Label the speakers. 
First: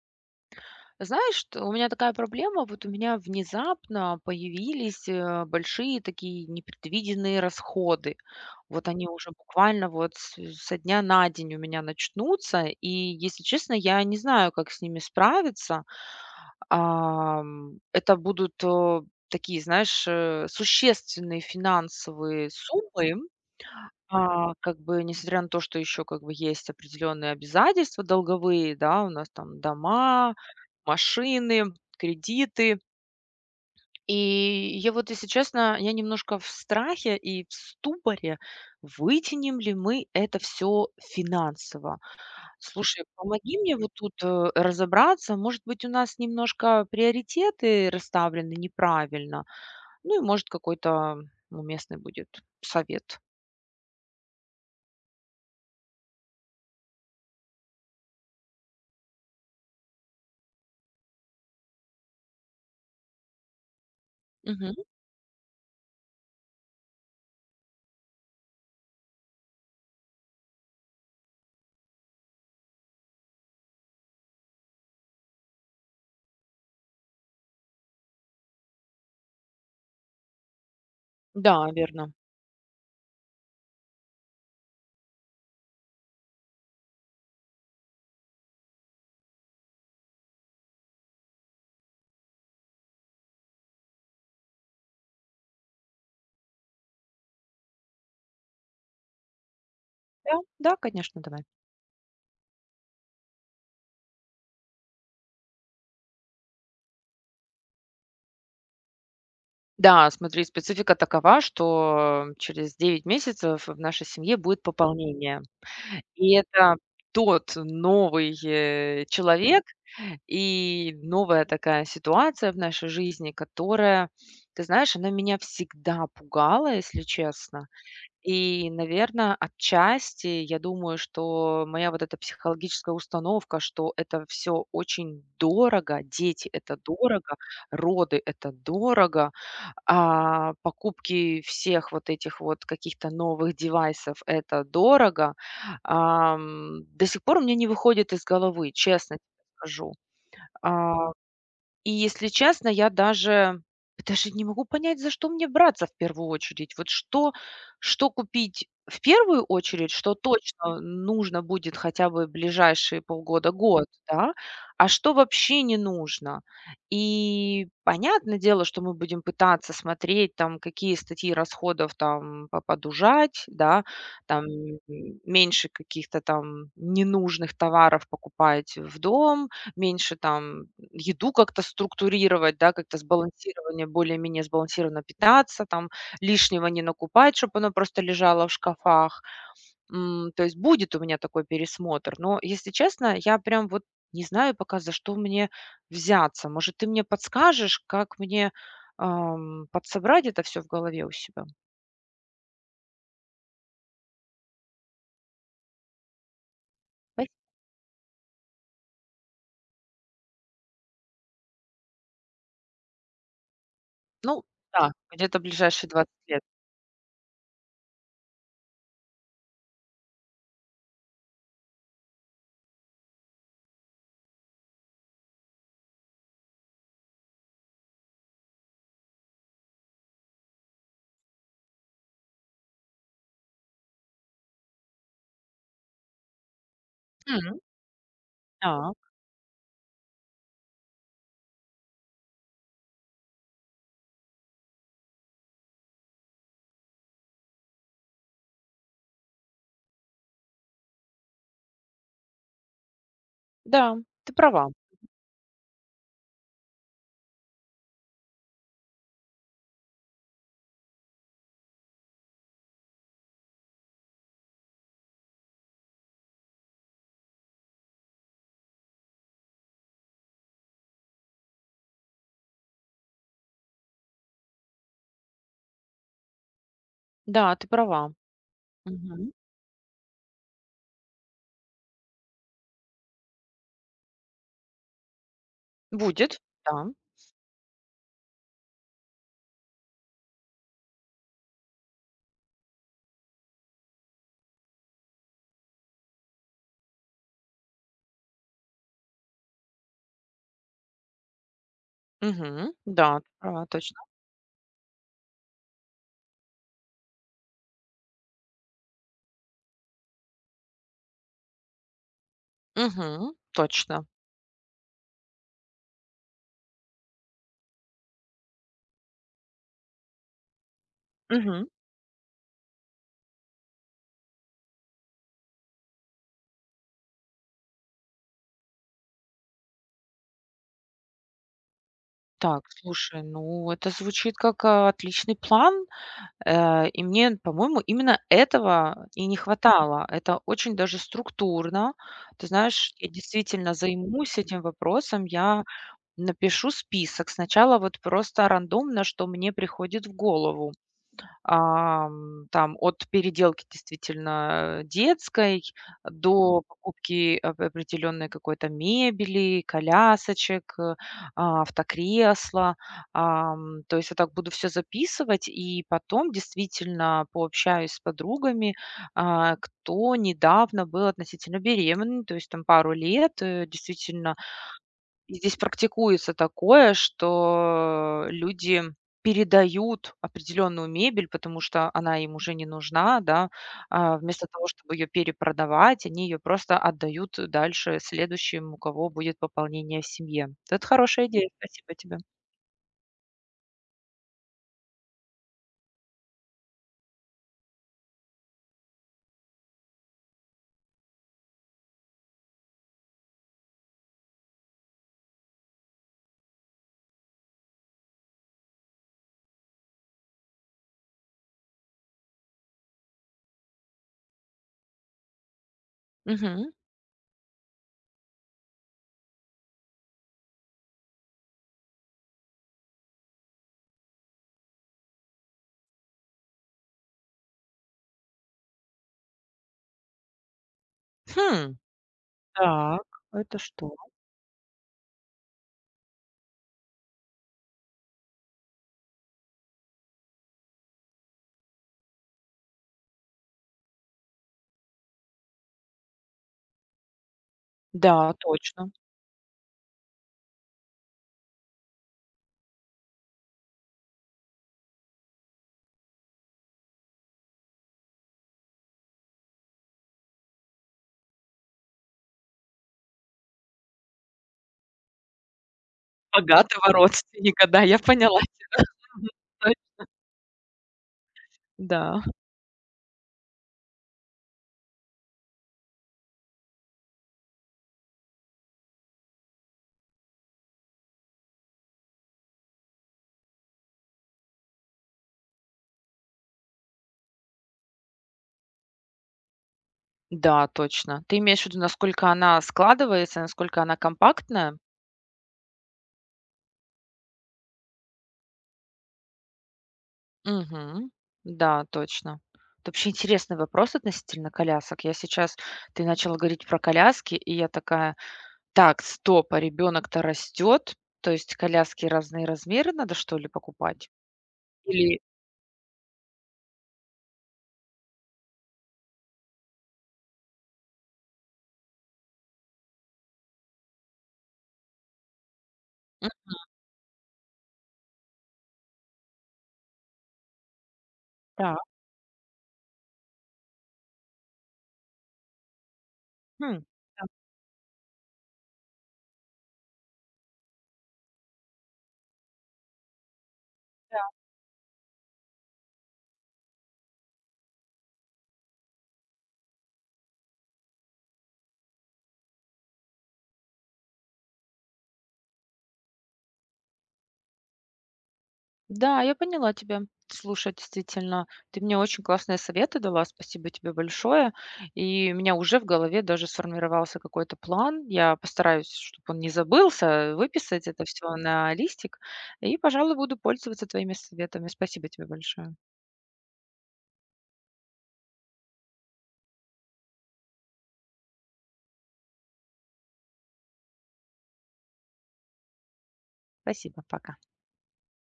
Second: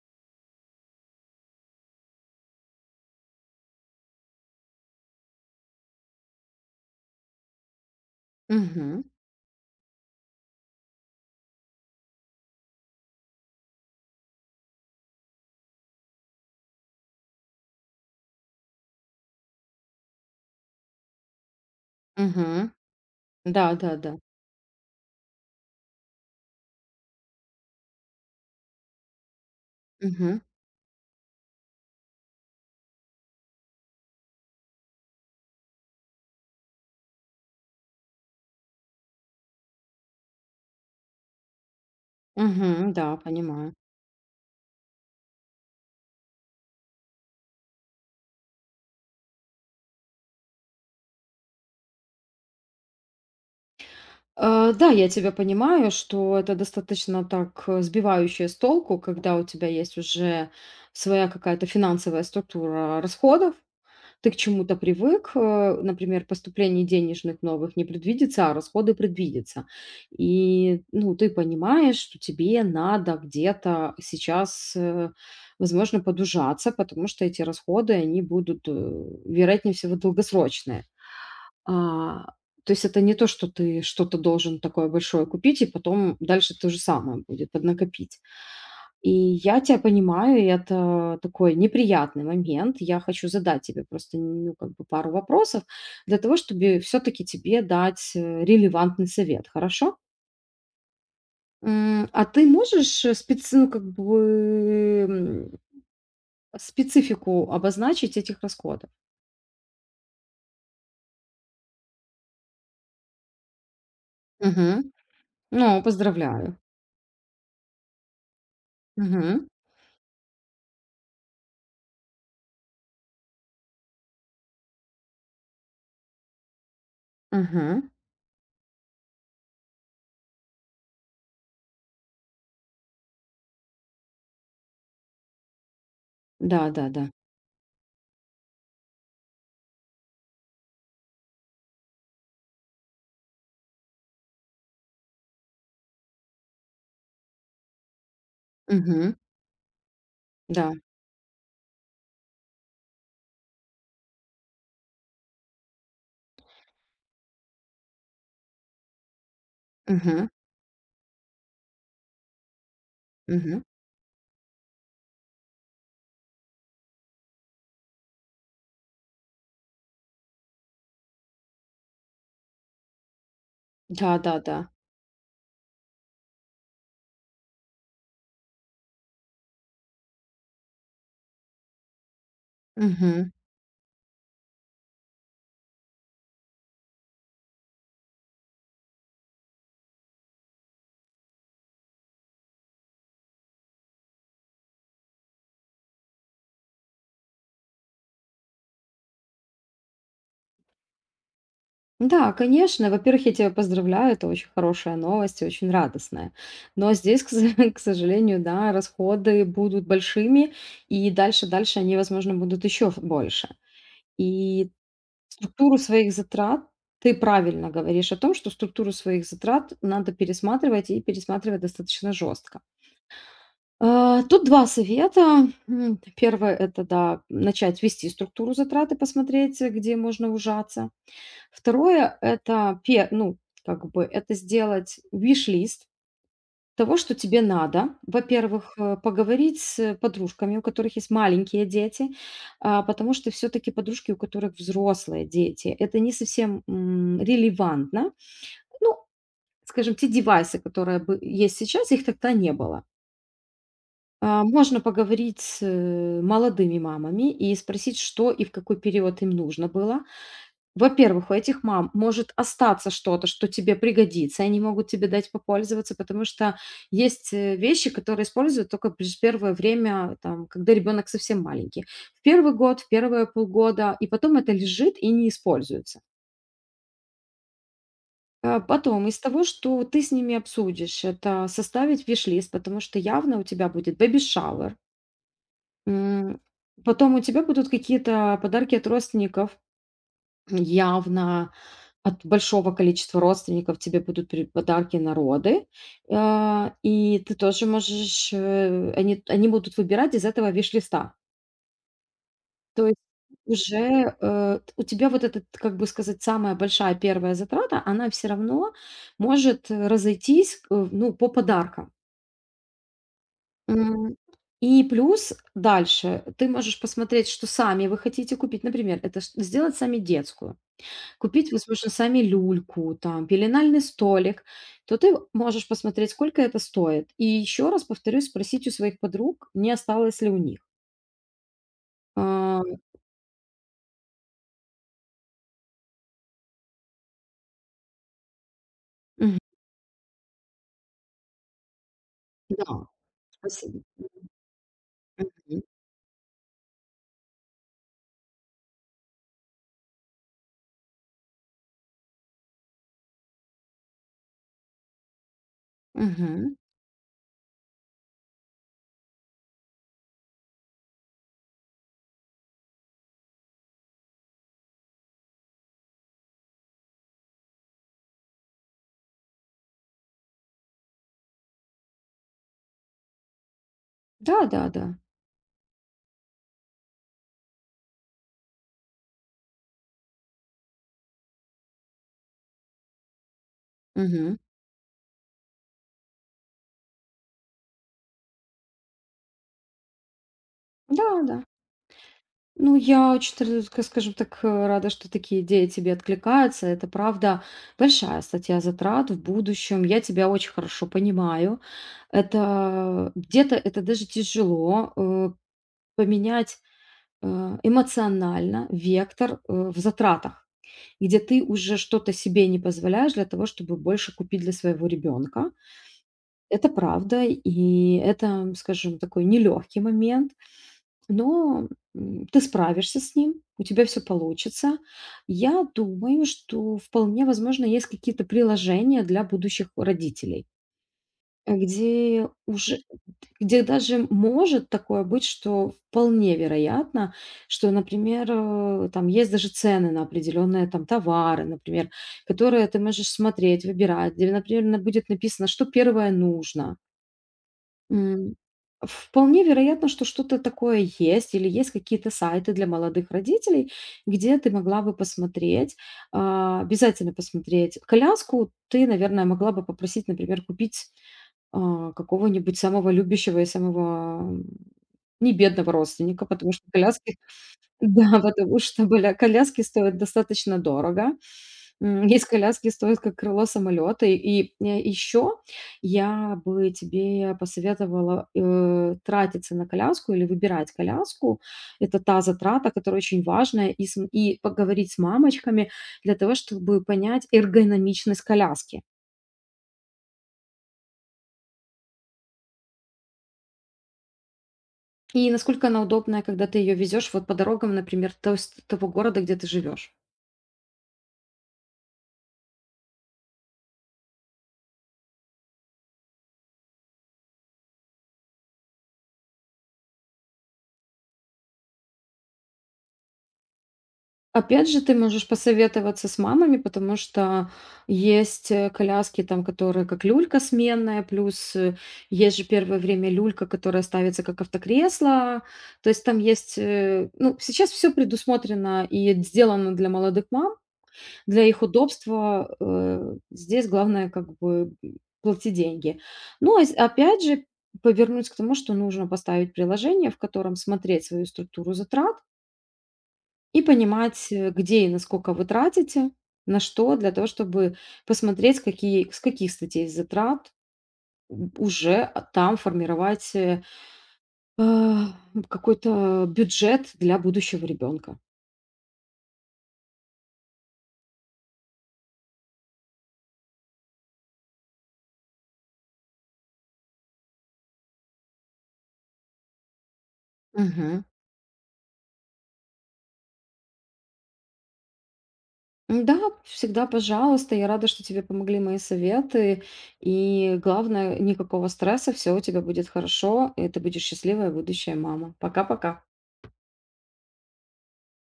Speaker 1: Знаешь, что у меня такая проблема. Вот у меня внезапно появились большие такие непредвиденные расходы. Вот
Speaker 2: Мгм,
Speaker 1: они уже буквально вот со дня на день у меня начнутся, и, если честно, я не знаю, как с ними справиться. Это будут такие, знаешь, существенные финансовые
Speaker 2: мгм.
Speaker 1: суммы,
Speaker 2: Да, да, да.
Speaker 1: а, как бы, несмотря на то, что еще, как бы, есть определенные обязательства долговые, да, у нас там дома,
Speaker 2: Мгм,
Speaker 1: машины, кредиты. И я вот, если честно, я немножко в страхе и в ступоре, вытянем ли мы это все финансово.
Speaker 2: мгм.
Speaker 1: Слушай,
Speaker 2: Да,
Speaker 1: помоги
Speaker 2: понимаю.
Speaker 1: мне вот тут разобраться. Может быть, у нас немножко приоритеты расставлены неправильно. Ну и, может, какой-то уместный будет совет.
Speaker 2: Да, я тебя понимаю, что это достаточно так сбивающее с толку, когда у тебя есть уже своя какая-то финансовая структура расходов. Ты к
Speaker 1: Мгм.
Speaker 2: чему-то привык, например, поступлений денежных новых не предвидится, а расходы предвидятся. И, ну, ты понимаешь, что тебе надо где-то сейчас, возможно, подужаться, потому что эти расходы, они будут, вероятнее всего, долгосрочные.
Speaker 1: Да, верно.
Speaker 2: А, то есть это не то, что ты что-то должен такое большое купить, и потом дальше то же самое будет поднакопить. И я тебя понимаю, и это такой неприятный момент. Я хочу задать тебе просто, ну, как бы пару вопросов для того, чтобы все таки тебе дать, релевантный совет, хорошо?
Speaker 1: Да, да, конечно, давай.
Speaker 2: М, а ты можешь, как бы, специфику обозначить этих расходов?
Speaker 1: Да, смотри, специфика такова, что через 9 месяцев в нашей семье будет
Speaker 2: Мгм.
Speaker 1: пополнение.
Speaker 2: Ну,
Speaker 1: И
Speaker 2: поздравляю.
Speaker 1: это тот новый
Speaker 2: Мгм.
Speaker 1: человек и новая такая ситуация в нашей жизни, которая, ты знаешь, она меня всегда пугала, если честно.
Speaker 2: Мгм.
Speaker 1: И, наверное, отчасти, я думаю, что моя вот эта психологическая установка, что это все очень дорого, дети — это
Speaker 2: Да-да-да.
Speaker 1: дорого, роды — это дорого, а, покупки всех вот этих вот каких-то новых девайсов — это дорого, ам, до сих пор у меня не выходит из головы,
Speaker 2: Мгм.
Speaker 1: честно тебе скажу.
Speaker 2: Да.
Speaker 1: А и, если честно, я даже не могу понять, за что мне браться в первую очередь. Вот что купить в первую очередь, что
Speaker 2: Мгм.
Speaker 1: точно нужно будет хотя бы ближайшие полгода,
Speaker 2: Мгм.
Speaker 1: год, да, а что вообще не нужно. И понятное дело, что мы будем пытаться смотреть, там, какие статьи расходов там по подужать, да, там,
Speaker 2: Да-да-да.
Speaker 1: меньше каких-то там ненужных товаров покупать в дом, меньше там еду как-то структурировать, да, как-то
Speaker 2: Мгм.
Speaker 1: сбалансирование, более-менее сбалансированно питаться, там лишнего не накупать, чтобы оно просто лежало в шкафах. М, то есть будет у меня такой пересмотр. Но, если честно, я прям вот не знаю пока, за что мне взяться. Может, ты мне подскажешь, как мне, подсобрать это все в голове у себя?
Speaker 2: Да, конечно. Во-первых, я тебя поздравляю, это очень хорошая новость и очень радостная. Но здесь,
Speaker 1: Пой,
Speaker 2: к сожалению, да, расходы будут большими, и дальше они, возможно, будут еще больше.
Speaker 1: ну
Speaker 2: И
Speaker 1: да, где-то
Speaker 2: структуру
Speaker 1: ближайшие
Speaker 2: своих
Speaker 1: 20 лет.
Speaker 2: затрат, Ты правильно говоришь о том, что структуру своих затрат надо пересматривать и пересматривать достаточно жестко. А, тут два совета. М, первое — это, да, начать вести структуру затрат и посмотреть, где можно ужаться. Второе — это как бы, это сделать виш-лист того, что тебе
Speaker 1: М,
Speaker 2: надо. Во-первых,
Speaker 1: так,
Speaker 2: поговорить с подружками, у которых есть маленькие дети, а, потому что все таки подружки, у которых взрослые дети, это не совсем, релевантно. Ну, скажем, те девайсы, которые бы есть сейчас, их тогда не было.
Speaker 1: да, ты
Speaker 2: А,
Speaker 1: права.
Speaker 2: можно поговорить с, молодыми мамами и спросить, что и в какой период им нужно было. Во-первых, у этих мам может остаться что-то, что тебе пригодится, и они могут тебе дать попользоваться, потому что есть вещи, которые используют только лишь первое время, там, когда ребенок совсем маленький. В первый год, в первые полгода, и потом это лежит и не используется.
Speaker 1: Да, ты права.
Speaker 2: А потом, из
Speaker 1: Мгм.
Speaker 2: того, что ты с ними обсудишь, это составить виш-лист, потому что явно у тебя будет бэби-шауэр, м,
Speaker 1: Будет, да.
Speaker 2: потом у тебя будут какие-то подарки от родственников. Явно от большого количества родственников тебе будут при подарки народы, а, и ты тоже можешь, э, они будут выбирать из этого виш-листа.
Speaker 1: Мгм.
Speaker 2: То есть
Speaker 1: Да, права, точно.
Speaker 2: уже, у тебя вот этот, как бы сказать, самая большая первая затрата, она все равно может разойтись, э, ну, по подаркам.
Speaker 1: Мгм. Точно.
Speaker 2: М, и плюс дальше ты можешь посмотреть, что сами вы хотите купить. Например, это ш сделать сами детскую. Купить,
Speaker 1: Мгм.
Speaker 2: возможно, сами люльку, там, пеленальный столик, то ты можешь посмотреть, сколько это стоит. И еще раз повторюсь, спросить у своих подруг, не осталось ли у них.
Speaker 1: Так,
Speaker 2: А,
Speaker 1: слушай, ну это звучит как, а, отличный план. И мне, по-моему, именно этого и не
Speaker 2: мгм.
Speaker 1: хватало. Это очень даже структурно. Ты
Speaker 2: Да,
Speaker 1: знаешь, я действительно
Speaker 2: спасибо.
Speaker 1: займусь этим вопросом.
Speaker 2: Мгм.
Speaker 1: Я напишу список. Сначала вот просто рандомно, что мне приходит в голову. Ам, там от переделки действительно, детской
Speaker 2: Мгм.
Speaker 1: до покупки ап определенной какой-то мебели, колясочек, а, автокресла. Ам, то есть я так буду все записывать и потом действительно пообщаюсь с подругами, а, кто недавно был относительно беременный, то есть там пару лет, действительно
Speaker 2: Да-да-да.
Speaker 1: здесь практикуется такое, что люди передают определенную мебель, потому что она им уже не нужна, да. А,
Speaker 2: Мгм.
Speaker 1: вместо того, чтобы ее перепродавать, они ее просто отдают дальше следующим, у кого будет пополнение в семье. Это хорошая
Speaker 2: Да-да.
Speaker 1: идея, спасибо тебе.
Speaker 2: Ну, я очень, скажем так, рада, что такие идеи тебе откликаются. Это, правда, большая статья затрат в будущем. Я тебя очень хорошо понимаю. Это где-то даже тяжело поменять эмоционально, вектор, в затратах, где ты уже что-то себе не позволяешь для того, чтобы больше купить для своего ребенка. Это
Speaker 1: Мгм.
Speaker 2: правда, и это, скажем, такой нелегкий момент, но м, ты справишься с ним, у тебя все получится. Я думаю, что вполне возможно есть какие-то приложения для будущих родителей,
Speaker 1: Хм,
Speaker 2: где уже
Speaker 1: так, это
Speaker 2: где
Speaker 1: что?
Speaker 2: даже может такое быть, что вполне вероятно, что, например, там есть даже цены на определенные там товары, например, которые ты можешь смотреть, выбирать, где, например, будет написано, что первое нужно.
Speaker 1: Да,
Speaker 2: М,
Speaker 1: точно.
Speaker 2: вполне вероятно, что что-то такое есть, или есть какие-то сайты для молодых родителей, где ты могла бы посмотреть, а, обязательно посмотреть коляску. Ты, наверное, могла бы попросить, например, купить а, какого-нибудь самого любящего и самого, не бедного родственника, потому что
Speaker 1: Богатого
Speaker 2: коляски
Speaker 1: родственника, да, я
Speaker 2: да,
Speaker 1: поняла.
Speaker 2: потому что были
Speaker 1: Мгм.
Speaker 2: коляски
Speaker 1: Точ,
Speaker 2: стоят достаточно дорого. М,
Speaker 1: да,
Speaker 2: есть коляски, стоят как крыло самолета. И, еще я бы тебе посоветовала, тратиться на коляску или выбирать коляску. Это та затрата, которая очень важная, и см и поговорить с мамочками для того, чтобы понять эргономичность коляски.
Speaker 1: да, точно. Ты имеешь в виду, насколько она складывается, насколько она компактная?
Speaker 2: И насколько она удобная, когда ты ее везешь вот по дорогам, например, то есть того города, где ты живешь.
Speaker 1: Мгм. Да, точно. Это вообще интересный вопрос относительно колясок. Я сейчас, ты начала говорить про коляски, и я такая: "Так, стоп, а ребенок-то растет, то есть коляски разные размеры надо, что ли, покупать?"
Speaker 2: Опять же, ты
Speaker 1: Или
Speaker 2: можешь посоветоваться с мамами, потому что есть коляски, там, которые как люлька сменная, плюс есть же первое время люлька, которая ставится как автокресло. То есть там
Speaker 1: м,
Speaker 2: есть, ну, сейчас все предусмотрено и сделано для молодых мам, для их
Speaker 1: так,
Speaker 2: удобства, здесь главное как бы, плати деньги. Но ось
Speaker 1: хм.
Speaker 2: опять же повернуть к тому, что нужно поставить приложение, в котором смотреть свою структуру затрат и понимать, где и насколько вы тратите, на что, для того, чтобы посмотреть, какие с каких статей затрат у уже, а, там формировать, э, а, какой-то бюджет для будущего ребенка.
Speaker 1: Да, я поняла тебя. Слушай, действительно, ты мне очень классные советы дала, спасибо тебе большое. И у меня уже в голове даже сформировался какой-то план. Я постараюсь, чтобы он не забылся, выписать это все на листик. И, пожалуй, буду пользоваться твоими советами. Спасибо тебе большое.
Speaker 2: Да, всегда, пожалуйста. Я рада, что тебе помогли мои советы. И главное, никакого стресса, все у тебя будет хорошо, и ты будешь счастливая будущая мама. Пока-пока.
Speaker 1: Спасибо, пока.